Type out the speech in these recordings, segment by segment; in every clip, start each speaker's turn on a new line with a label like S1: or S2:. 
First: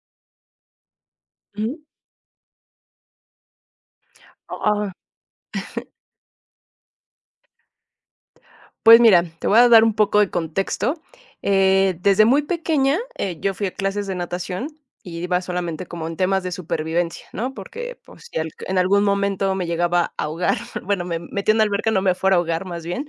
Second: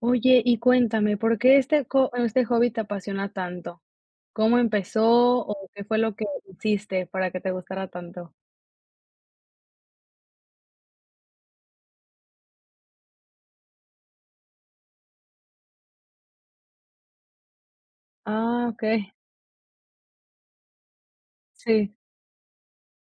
S1: Oye, y cuéntame, ¿por qué
S2: Hı
S1: este co este hobby te apasiona tanto? ¿Cómo
S2: ah
S1: empezó o qué fue lo que hiciste para que te gustara tanto?
S2: Pues mira, te voy a dar un poco de contexto. Desde muy pequeña, yo fui a clases de natación y iba solamente como en temas de supervivencia, ¿no? Porque pues si al-
S1: Ah,
S2: en algún
S1: okey,
S2: momento me llegaba a ahogar, bueno, me metí en la alberca,
S1: sí.
S2: no me fuera a ahogar más bien.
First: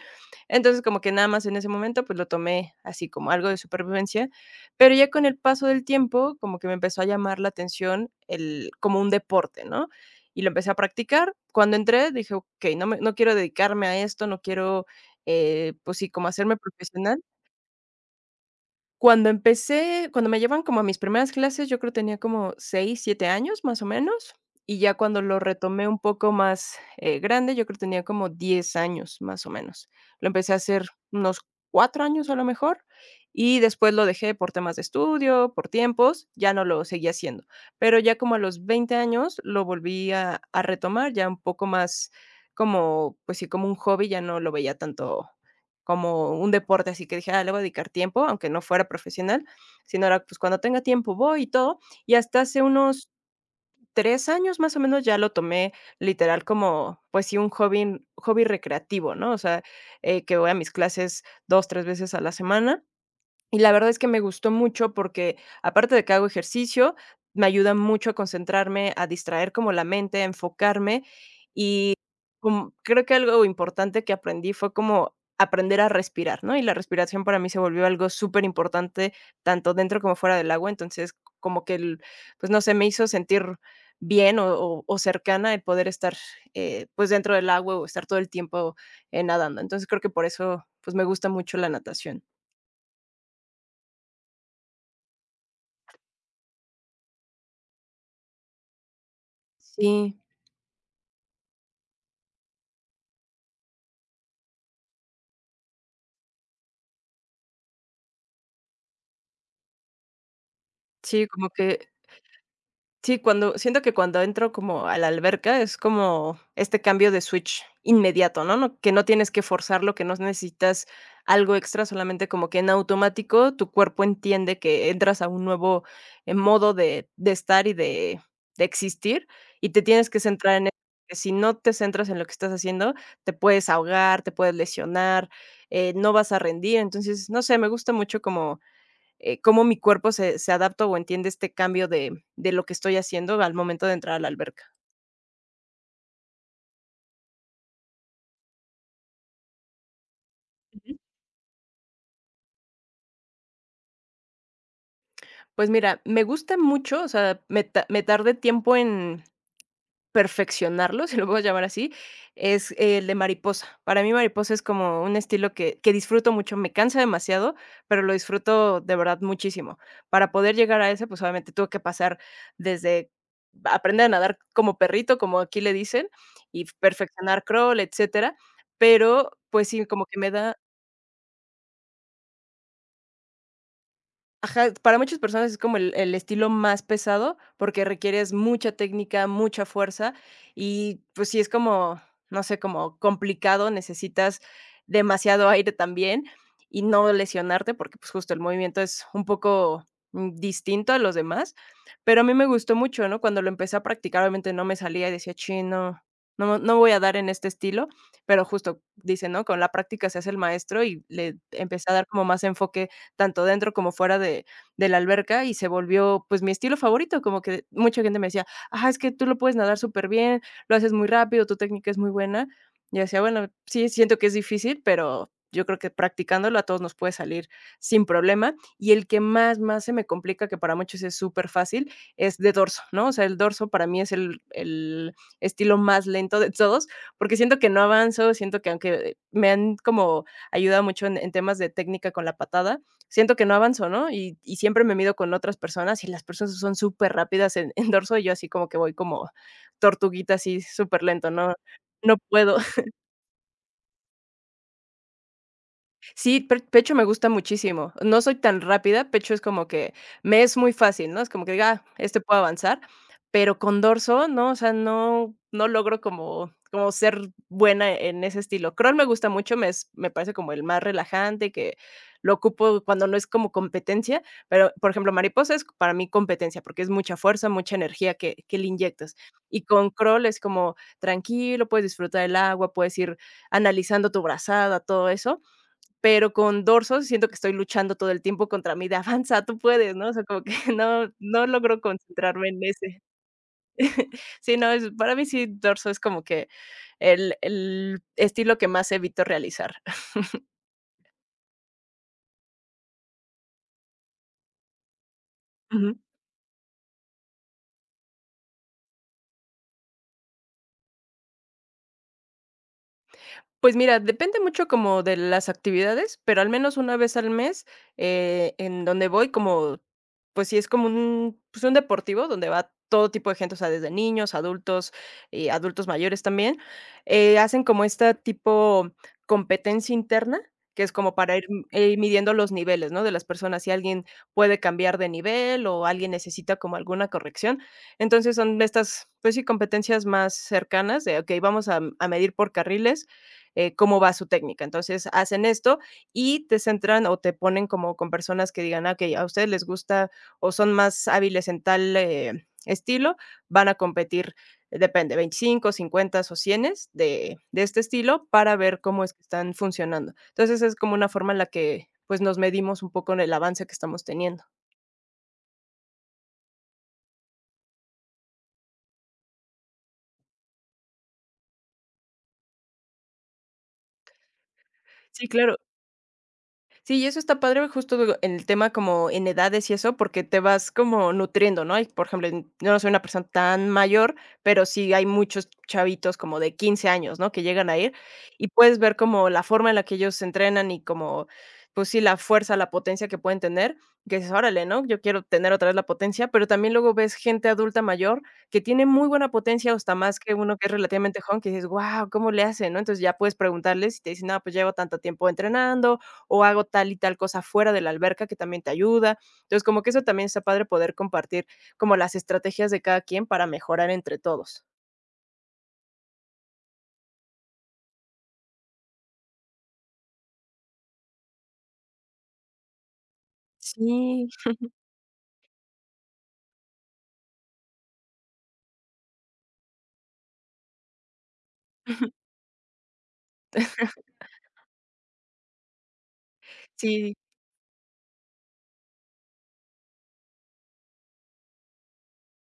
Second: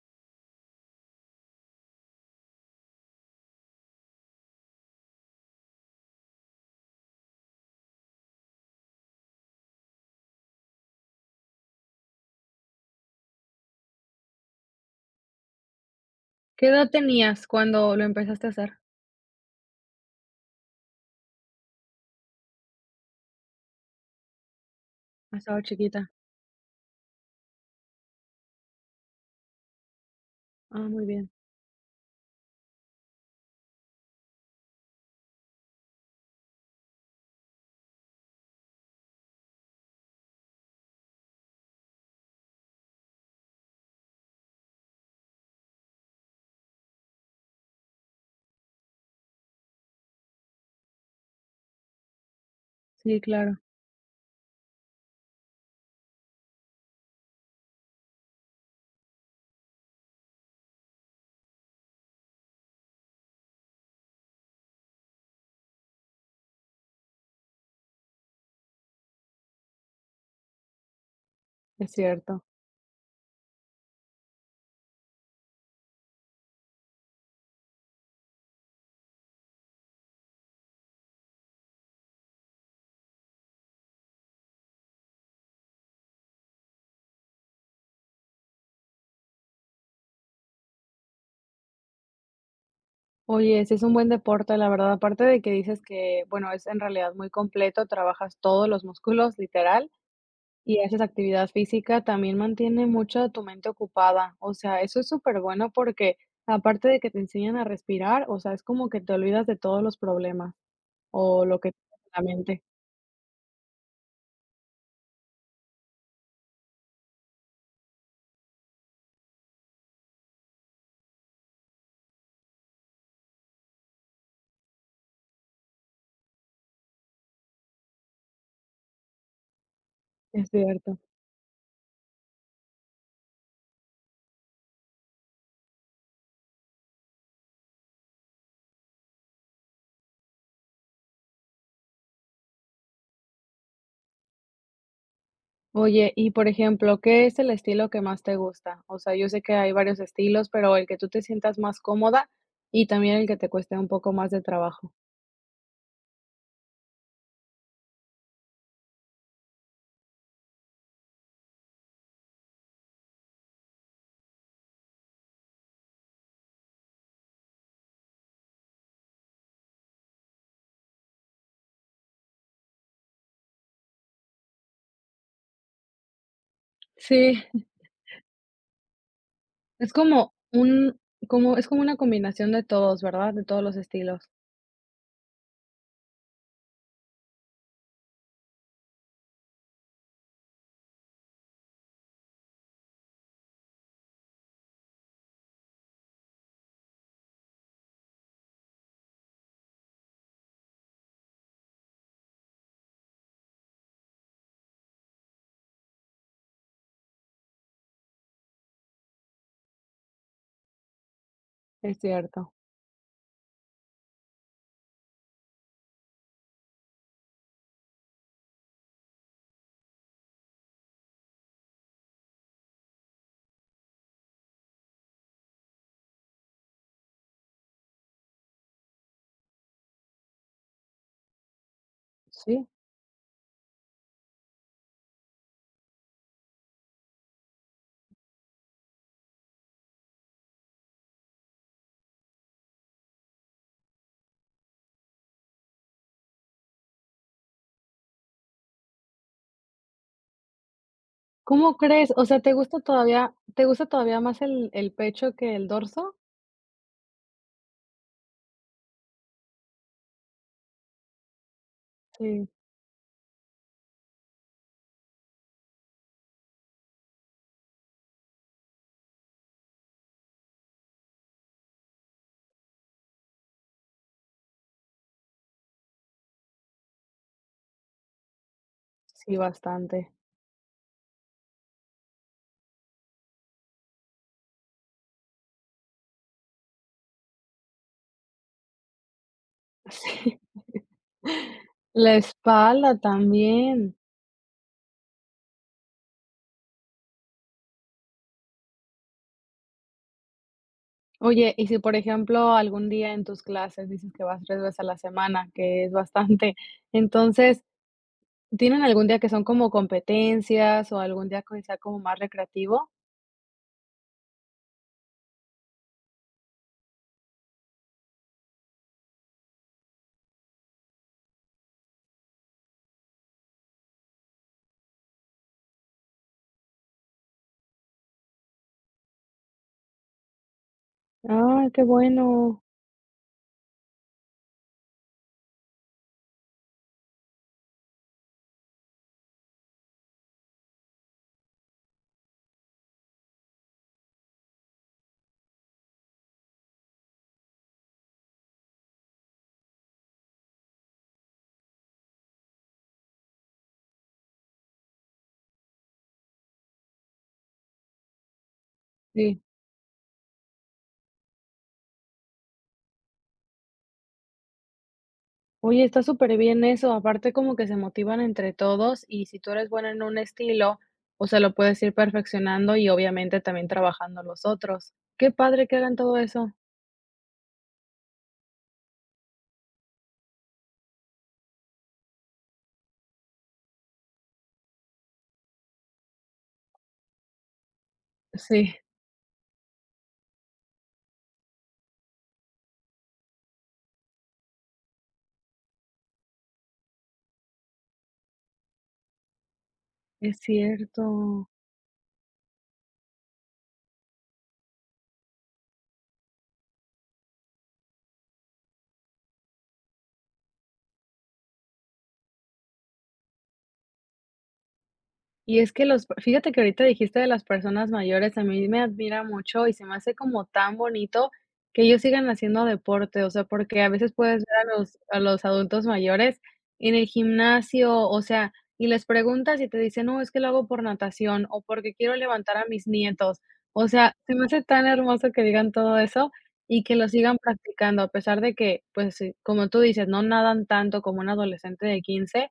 S2: Entonces como que nada más en ese momento pues lo tomé así como algo de supervivencia, pero ya con el paso del tiempo como que me empezó a llamar la atención el, como un deporte, ¿no? Y lo empecé a practicar. Cuando entré dije, ok, no, no quiero dedicarme a esto, no quiero pues sí, como hacerme
S1: ¿Qué edad
S2: profesional.
S1: tenías cuando lo empezaste a hacer?
S2: Cuando empecé cuando me llevan como a mis primeras clases, yo creo tenía como 6, 7 años, más o menos, y ya cuando
S1: Ah,
S2: lo
S1: estaba
S2: retomé un
S1: chiquita.
S2: poco más, grande, yo creo tenía como 10 años, más o menos. Lo empecé a
S1: Ah,
S2: hacer
S1: muy bien.
S2: unos 4 años, a lo mejor, y después lo dejé por temas de estudio, por tiempos, ya no lo seguí haciendo. Pero ya como a los 20 años lo volví a retomar, ya un poco más como, pues sí, como un hobby, ya no lo veía tanto como un deporte, así que dije: "Ah, le voy a dedicar tiempo", aunque no fuera profesional, sino era, pues, cuando tenga tiempo voy y todo. Y hasta hace unos
S1: Sí, claro,
S2: 3 años, más o menos, ya lo tomé literal como, pues sí, un hobby hobby recreativo, ¿no? O sea, que voy a mis clases 2 3 veces a la semana y la verdad es que me gustó mucho porque, aparte de que hago ejercicio, me ayuda mucho a concentrarme, a distraer como la mente, a enfocarme.
S1: es
S2: Y
S1: cierto.
S2: como creo que algo importante que aprendí fue como aprender a respirar, ¿no? Y la respiración para mí se volvió algo súper importante tanto dentro como fuera del agua. Entonces, como que, pues no sé, me hizo sentir bien o, o cercana el poder estar pues dentro del agua o estar todo el tiempo nadando. Entonces creo que por eso pues me gusta mucho la natación.
S1: Oye, sí es un buen deporte, la verdad, aparte de que dices que, bueno, es en realidad muy completo, trabajas todos los músculos, literal.
S2: Sí,
S1: Y haces actividad física, también mantiene mucho tu mente ocupada. O sea, eso es súper bueno porque aparte de que te enseñan a respirar, o sea, es como que te olvidas de todos los problemas
S2: sí,
S1: o
S2: como
S1: lo que
S2: que
S1: tienes en la mente.
S2: sí, cuando siento que cuando entro como a la alberca es como este cambio de switch inmediato, ¿no? No, que no tienes que forzarlo, que no necesitas algo extra, solamente como que en automático tu cuerpo entiende que entras a un nuevo, modo de estar y de existir, y te tienes que
S1: Es
S2: centrar en eso,
S1: cierto.
S2: porque si no te centras en lo que estás haciendo, te puedes ahogar, te puedes lesionar, no vas a rendir. Entonces, no sé, me gusta mucho como cómo mi cuerpo se adapta o entiende este cambio de lo que estoy haciendo al momento de entrar a la alberca.
S1: Oye, y por ejemplo, ¿qué es el estilo que más te gusta? O sea, yo sé que hay varios estilos, pero el que tú te sientas más cómoda y también el que te cueste un poco más de trabajo.
S2: Pues mira, me gusta mucho, o sea, me tardé tiempo en perfeccionarlo, si lo puedo llamar así, es el de mariposa. Para mí, mariposa es como un estilo que disfruto mucho, me cansa demasiado, pero lo disfruto de verdad muchísimo. Para poder llegar a ese, pues, obviamente tuve que pasar desde aprender a nadar como perrito, como aquí le dicen, y
S1: Sí,
S2: perfeccionar crawl, etcétera, pero, pues sí,
S1: es
S2: como que me
S1: como
S2: da.
S1: un es como una combinación de todos, ¿verdad? De todos los estilos.
S2: Ajá, para muchas personas es como el estilo más pesado, porque requieres mucha técnica, mucha fuerza y, pues, sí es como, no sé, como complicado, necesitas demasiado aire también y no lesionarte, porque, pues, justo el movimiento es un poco, mm, distinto a los demás, pero a mí me gustó mucho, ¿no? Cuando lo empecé a practicar, obviamente no me salía y decía: chino no, no voy a dar en este estilo", pero justo dice ¿no? Con la práctica se hace el maestro y le empecé a
S1: Es
S2: dar como más
S1: cierto.
S2: enfoque tanto dentro como fuera de la alberca, y se volvió, pues, mi estilo favorito, como que mucha gente me decía: ah es que tú lo puedes nadar súper bien lo haces muy rápido, tu técnica es muy buena". Y decía: "Bueno, sí, siento que es difícil, pero yo creo que practicándolo a todos nos puede salir sin problema". Y el que más, más se me complica, que para muchos es súper fácil es de
S1: Sí.
S2: dorso, ¿no? O sea, el dorso para mí es el estilo más lento de todos, porque siento que no avanzo, siento que aunque me han como ayudado mucho en temas de técnica con la patada, siento que no avanzo, ¿no? Y siempre me mido con otras personas, y las personas son superrápidas en en dorso, y yo así como que voy como tortuguita, así súper lento, no
S1: ¿Cómo crees?
S2: no
S1: O sea, ¿te
S2: puedo.
S1: gusta todavía te gusta todavía más el pecho que el dorso?
S2: Sí, per pecho me gusta muchísimo. No soy tan rápida, pecho es como que me es muy fácil, ¿no? Es como que diga: "Ah, este puedo
S1: Sí,
S2: avanzar", pero con dorso, no, o sea, no logro como como ser buena en ese estilo. Crawl me gusta mucho, me parece como el más relajante, que lo ocupo cuando no es como competencia, pero, por ejemplo, mariposa es para mí competencia, porque es mucha fuerza, mucha energía que le inyectas.
S1: sí,
S2: Y con
S1: bastante.
S2: crawl es como tranquilo, puedes disfrutar el agua, puedes ir analizando tu brazada, todo eso. Pero con dorsos siento que estoy luchando todo el tiempo contra mí de: "Avanza, tú puedes", ¿no? O sea,
S1: Sí.
S2: como que no logro
S1: La
S2: concentrarme en
S1: espalda
S2: ese.
S1: también.
S2: Sí, no, es para mí sí, dorso es como que el estilo que más evito realizar.
S1: Oye, y si, por ejemplo, algún día en tus clases dices que vas 3 veces a la semana, que es bastante, entonces, ¿tienen algún día que son como competencias o algún día que sea como más recreativo?
S2: Pues mira, depende mucho como de las actividades, pero al menos una vez al mes, en donde voy como, pues sí es como un, pues un deportivo donde va todo tipo de gente, o sea, desde niños, adultos y adultos mayores también, hacen como esta tipo competencia interna, que es como para ir, mm,
S1: Ah, qué
S2: midiendo los
S1: bueno.
S2: niveles, ¿no? De las personas, si alguien puede cambiar de nivel o alguien necesita como alguna corrección. Entonces son estas, pues sí, competencias más cercanas de, ok, vamos a medir por carriles cómo va su técnica. Entonces hacen esto y te centran o te ponen como con personas que digan, "Ah, okey, a ustedes les gusta o son más hábiles en tal, estilo, van a competir, depende, 25, 50 o 100 de este estilo para ver cómo es que
S1: Sí.
S2: están funcionando". Entonces es como una forma en la que, pues, nos medimos un poco en el avance que estamos teniendo.
S1: Oye, está súper bien eso, aparte como que se motivan entre todos y si tú eres buena en un estilo, o sea, lo puedes ir perfeccionando y obviamente también trabajando los otros.
S2: Sí,
S1: Qué
S2: claro.
S1: padre que hagan todo eso.
S2: Sí, y eso está padre justo digo, en el tema como en edades y eso, porque te vas como nutriendo, ¿no? Y, por ejemplo, yo no soy una persona tan mayor, pero sí hay muchos chavitos como de 15 años, ¿no? Que llegan a ir y
S1: Sí,
S2: puedes ver como la forma en la que ellos se entrenan y como, pues sí, la fuerza, la potencia que pueden tener, que dices, órale, ¿no? Yo quiero tener otra vez la potencia, pero también luego ves gente adulta mayor que tiene muy buena potencia, o hasta más que
S1: es
S2: uno que es relativamente joven,
S1: cierto.
S2: que dices, wow, ¿cómo le hace, no? Entonces ya puedes preguntarles y te dicen, no, pues llevo tanto tiempo entrenando o hago tal y tal cosa fuera de la alberca que también te ayuda. Entonces, como que eso también está padre poder compartir como las estrategias de cada quien para mejorar entre todos.
S1: Y es que los fíjate que ahorita dijiste de las personas mayores, a mí me admira mucho y se me hace como tan bonito que ellos sigan haciendo deporte, o sea, porque a veces
S2: Sí.
S1: puedes ver a los adultos mayores en el gimnasio, o sea, y les preguntas y te dicen: "No, es que lo hago por natación o porque quiero levantar a mis nietos". O sea, se me hace tan hermoso que digan todo eso y que lo
S2: Sí, sí,
S1: sigan practicando, a pesar de que, pues, sí, como tú dices, no nadan tanto como un adolescente de 15,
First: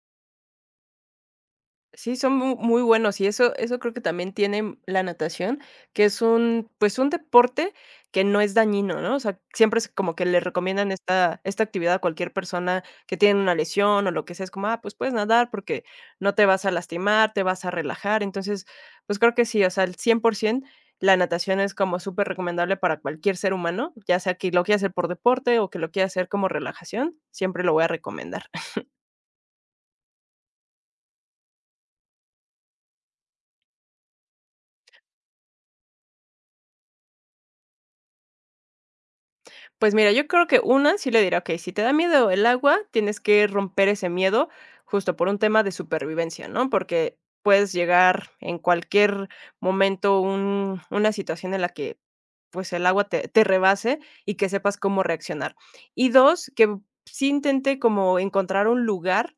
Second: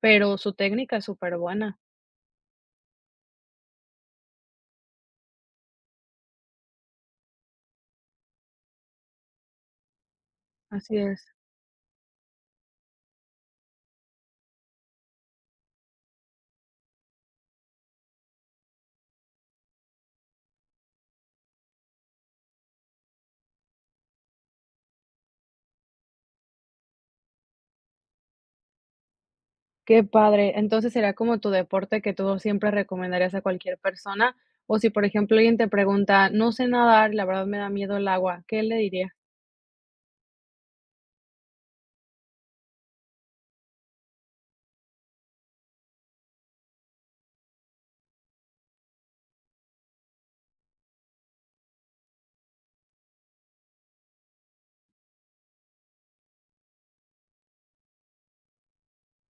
S1: pero su técnica es superbuena.
S2: sí, son mu muy buenos, y eso creo que también tiene mm, la natación, que es un, pues, un deporte que no es dañino, ¿no? O sea, siempre es como que le recomiendan
S1: Así es.
S2: esta actividad a cualquier persona que tiene una lesión o lo que sea, es como: "Ah, pues, puedes nadar porque no te vas a lastimar, te vas a relajar". Entonces, pues, creo que sí, o sea, al 100% la natación es como súper recomendable para cualquier ser humano, ya sea que lo quiera hacer por deporte o que lo quiera hacer como relajación, siempre lo voy a recomendar.
S1: Qué padre. Entonces, ¿será como tu deporte que tú siempre recomendarías a cualquier persona? O si, por ejemplo, alguien te pregunta: "No sé nadar, la verdad me da miedo el agua", ¿qué le dirías?
S2: Pues mira, yo creo que una sí le diría, okey, si te da miedo el agua, tienes que romper ese miedo justo por un tema de supervivencia, ¿no? Porque puedes llegar en cualquier momento un una situación en la que, pues, el agua te rebase y que sepas cómo reaccionar. Y 2, que sí intente como encontrar un lugar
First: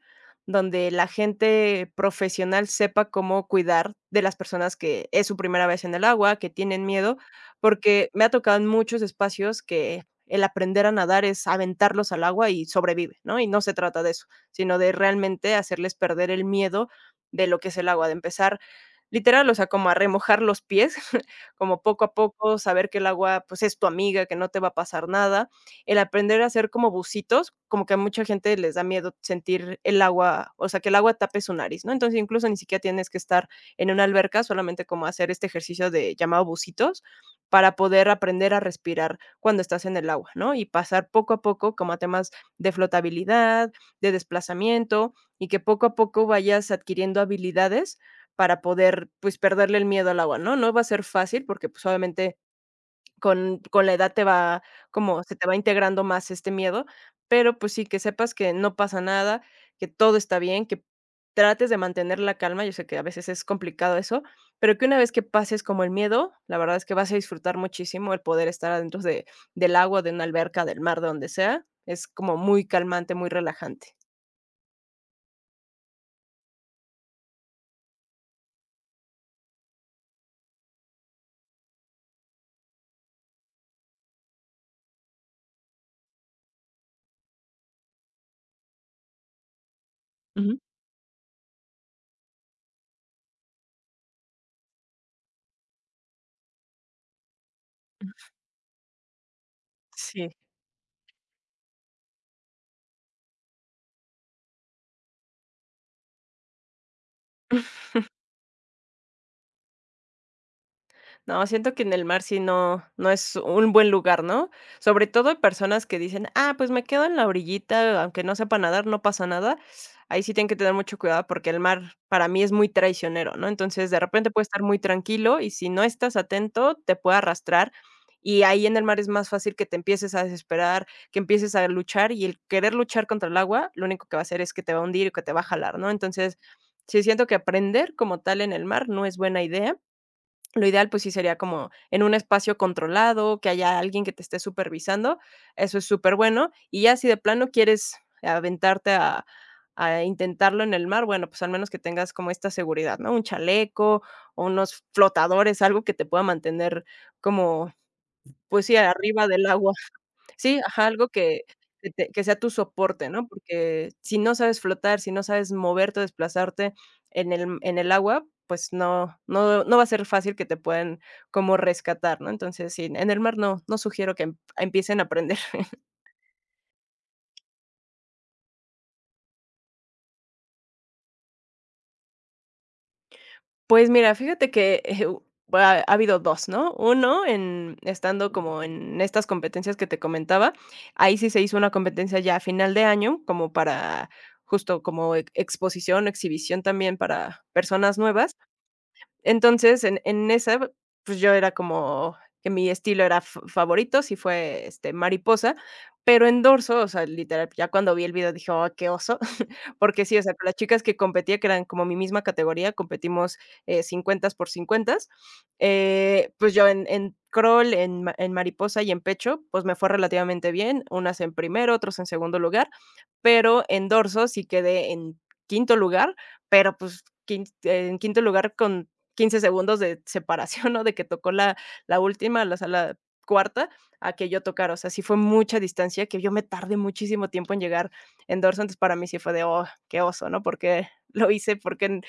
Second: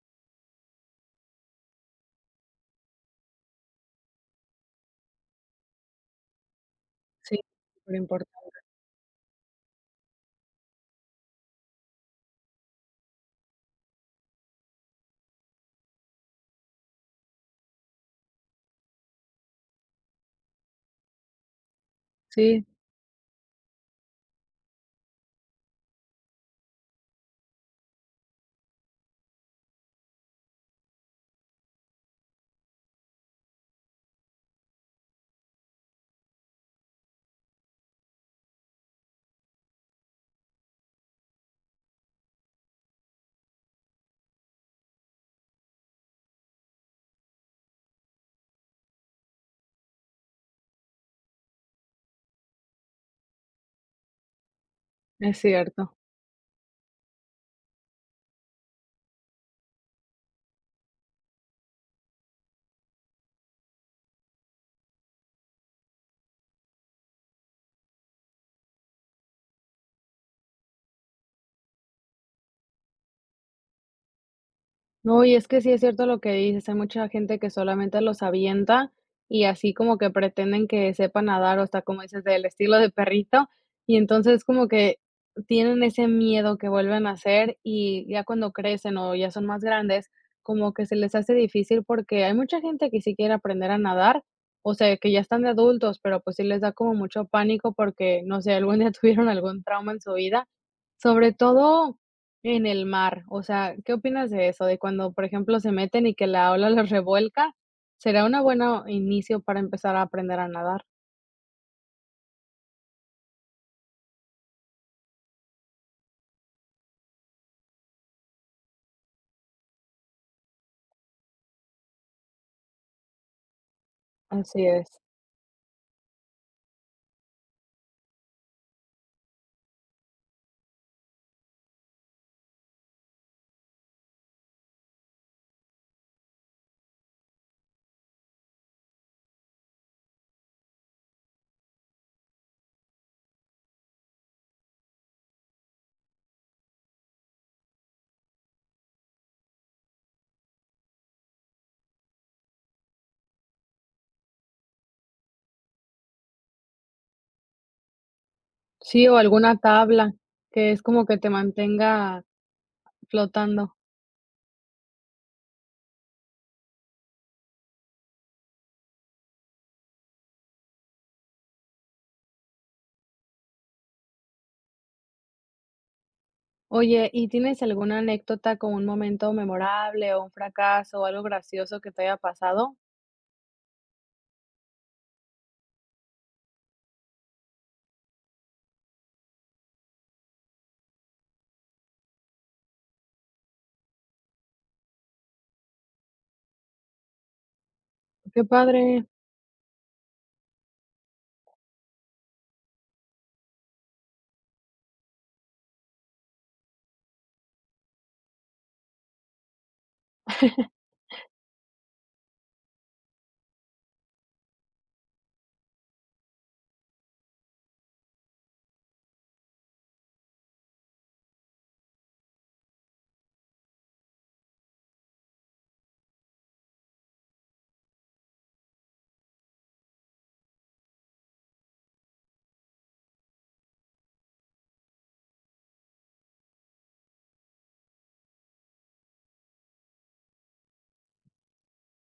S2: donde la gente profesional sepa cómo cuidar de las personas que es su primera vez en el agua, que tienen miedo,
S1: Sí, súper
S2: porque me ha tocado
S1: importante.
S2: en muchos espacios que el aprender a nadar es aventarlos al agua y sobrevive, ¿no? Y no se trata de eso, sino de realmente hacerles perder el miedo de lo que es el agua, de empezar literal, o sea, como a remojar los pies, como poco a poco,
S1: Sí,
S2: saber que el agua, pues, es tu amiga, que no te va a pasar nada. El aprender a hacer como bucitos, como que a mucha gente les da miedo sentir el agua, o sea, que el agua tape su nariz, ¿no? Entonces, incluso ni siquiera tienes que estar en una alberca, solamente como hacer este ejercicio de llamado bucitos para poder aprender a respirar cuando estás en el agua, ¿no? Y pasar poco a poco como a temas de flotabilidad, de desplazamiento y que poco a poco vayas adquiriendo habilidades para poder, pues, perderle el miedo al agua, ¿no? No va a ser fácil porque, pues, obviamente con la edad te va como se
S1: es
S2: te va
S1: cierto.
S2: integrando más este miedo, pero, pues sí, que sepas que no pasa nada, que todo está bien, que trates de mantener la calma. Yo sé que a veces es complicado eso, pero que una vez que pases como el miedo, la verdad es que vas a disfrutar muchísimo el poder estar adentro de del agua, de una alberca, del mar, de donde sea. Es como muy calmante, muy relajante.
S1: No, y es que sí es cierto lo que dices, hay mucha gente que solamente los avienta y así como que pretenden que sepan nadar, o hasta como dices, del estilo de perrito, y entonces como que tienen ese miedo que vuelven a hacer y ya cuando crecen o ya son más grandes,
S2: Ujú.
S1: como que se les hace difícil porque hay mucha gente que sí quiere aprender a nadar, o sea, que ya están de adultos, pero pues sí les da como mucho pánico porque, no sé, algún día tuvieron algún trauma en su
S2: Sí.
S1: vida sobre todo en el mar, o sea, ¿qué opinas de eso? De cuando, por ejemplo, se meten y que la ola los revuelca, ¿será una buena inicio para empezar a aprender a nadar?
S2: No, siento que en el mar sí no es un buen lugar, ¿no? Sobre todo hay personas que dicen: "Ah, pues me quedo en la orillita, aunque no sepa nadar, no pasa nada". Ahí sí tienen que tener mucho cuidado porque el mar para mí es muy traicionero, ¿no? Entonces, de repente puede estar
S1: Así
S2: muy
S1: es.
S2: tranquilo y si no estás atento, te puede arrastrar, y ahí en el mar es más fácil que te empieces a desesperar, que empieces a luchar, y el querer luchar contra el agua, lo único que va a hacer es que te va a hundir o que te va a jalar, ¿no? Entonces, sí siento que aprender como tal en el mar no es buena idea. Lo ideal, pues sí sería como en un espacio controlado, que haya alguien que te esté supervisando, eso es súper bueno. Y ya si de plano quieres aventarte a intentarlo en el mar, bueno, pues al menos que tengas como esta seguridad, ¿no? Un chaleco o unos flotadores, algo que te pueda mantener como, pues sí,
S1: Sí, o
S2: arriba del
S1: alguna
S2: agua.
S1: tabla
S2: Sí,
S1: que es
S2: ajá,
S1: como
S2: algo
S1: que te
S2: que que te
S1: mantenga
S2: que sea tu soporte, ¿no?
S1: flotando.
S2: Porque si no sabes flotar, si no sabes moverte desplazarte en el agua, pues no va a ser fácil que te puedan como rescatar, ¿no? Entonces, sí, en el mar no, no sugiero que empiecen a aprender.
S1: Oye, ¿y tienes alguna anécdota con un momento memorable o un fracaso o algo gracioso que te haya pasado?
S2: Pues mira, fíjate que, u ha ha habido 2, ¿no? Uno en estando como en estas competencias que te comentaba, ahí sí se hizo una competencia ya a final de año, como para justo como exposición, exhibición también para personas nuevas,
S1: Qué padre.
S2: entonces, en esa, pues, yo era como que mi estilo era f favorito, sí fue, este, mariposa, pero en dorso, o sea, literal, ya cuando vi el video dije: "Oh, qué oso", porque sí, o sea, con las chicas que competía, que eran como mi misma categoría, competimos, 50 por 50, pues, yo en crawl, en ma en mariposa y en pecho, pues, me fue relativamente bien, unas en primero, otros en segundo lugar, pero en dorso sí quedé en quinto lugar, pero, pues, quin en quinto lugar con 15 segundos de separación, ¿no? De que tocó la última, la sala cuarta, a que yo tocara. O sea, sí fue mucha distancia, que yo me tardé muchísimo tiempo en llegar en dorso, entonces para mí sí fue de: "Oh, qué oso", ¿no? Porque lo hice, porque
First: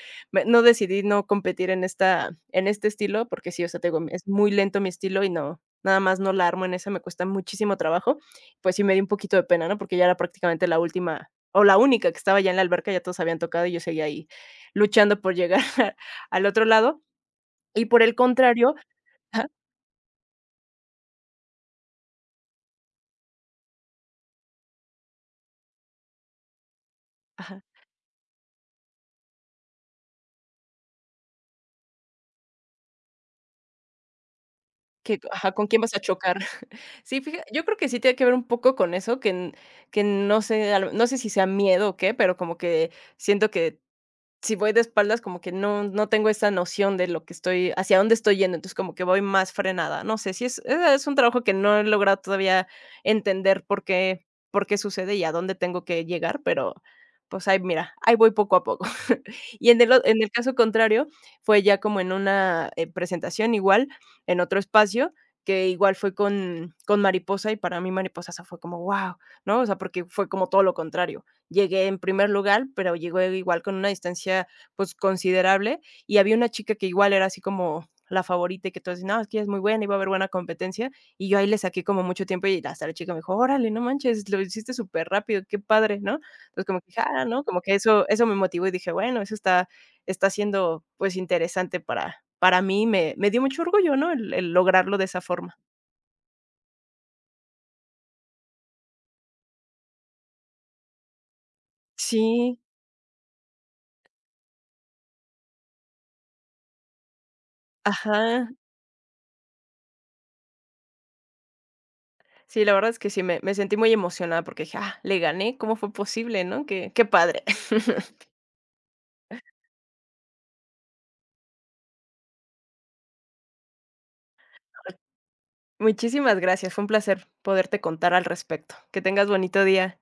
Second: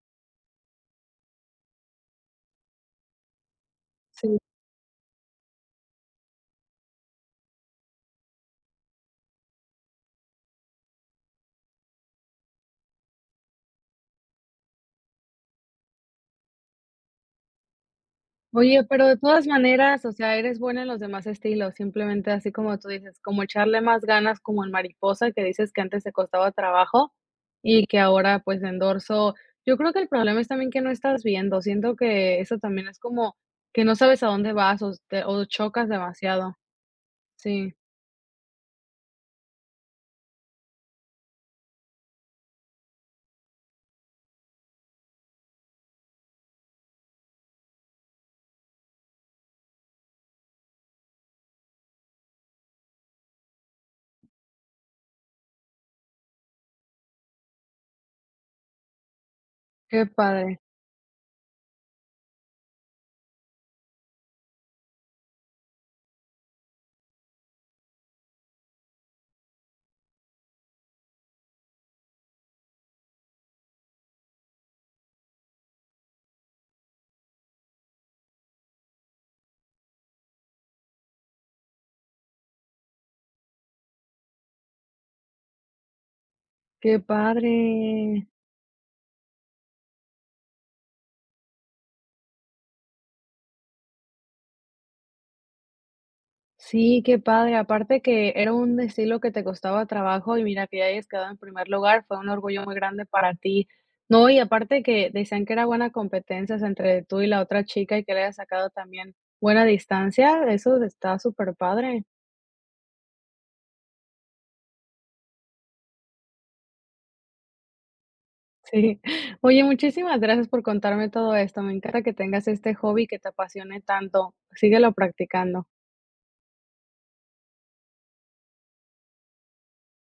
S2: no decidí no competir en esta en este estilo, porque sí, o sea, te digo, es
S1: Sí.
S2: muy lento mi estilo y no, nada más no la armo en esa, me cuesta muchísimo trabajo. Pues sí me dio un poquito de pena, ¿no? Porque ya era prácticamente la última o la única que estaba ya en la alberca, ya todos habían tocado y yo seguía ahí luchando por llegar al otro lado. Y por el contrario,
S1: Oye, pero de todas
S2: ajá,
S1: maneras, o sea, eres buena en los demás estilos, simplemente así como tú dices, como echarle más ganas como en mariposa, que dices que antes te costaba trabajo
S2: ajá,
S1: y que ahora pues endorso. Yo creo que el problema es también que no estás viendo, siento que eso también es como que no sabes a dónde vas o
S2: que
S1: te o
S2: ajá, ¿con quién
S1: chocas
S2: vas a chocar?
S1: demasiado.
S2: Sí, fija yo
S1: Sí,
S2: creo que sí tiene que ver un poco con eso, que no sé, a lo no sé si sea miedo o qué, pero como que siento que si voy de espaldas, como que no tengo esa noción de lo que estoy hacia dónde estoy yendo, entonces, como que voy más frenada. No sé, si es es un trabajo que no he logrado todavía entender por qué sucede y a dónde tengo que llegar, pero, pues, ahí mira, ahí voy poco a poco. Y en el o
S1: qué
S2: en el caso
S1: padre,
S2: contrario, fue ya como en una, presentación igual, en otro espacio, que igual fue con mariposa, y para mí mariposa se fue como, wow, ¿no? O sea, porque fue como todo lo contrario. Llegué en primer lugar, pero llegué igual con una distancia, pues, considerable, y había una chica que igual era así como la favorita, y que todos decían: "No, es que ella es muy buena, iba a haber buena competencia", y yo ahí le saqué como mucho tiempo, y hasta la chica me dijo: "Órale, no manches, lo hiciste súper rápido, qué padre", ¿no? Entonces, como que
S1: qué
S2: dije: "Ah, ¿no?". Como que eso
S1: padre.
S2: eso me motivó y dije: "Bueno, eso está siendo, pues, interesante para mí". Me dio mucho orgullo, ¿no?, el lograrlo de esa forma.
S1: Sí, qué padre. Aparte que era un estilo que te costaba trabajo y mira que ya hayas quedado en primer lugar, fue un
S2: Sí,
S1: orgullo muy grande para ti. No, y aparte que decían que era buena competencia entre tú y la otra chica y que le hayas
S2: ajá.
S1: sacado también buena distancia, eso está súper padre.
S2: Sí, la verdad es que sí, me sentí muy emocionada porque dije: "Ah, le gané, ¿cómo fue posible?", ¿no? Qué padre.
S1: Sí. Oye, muchísimas gracias por contarme todo esto. Me encanta que tengas este hobby que te apasione tanto. Síguelo practicando.
S2: Muchísimas gracias, fue un placer poderte contar al respecto. Que tengas bonito día.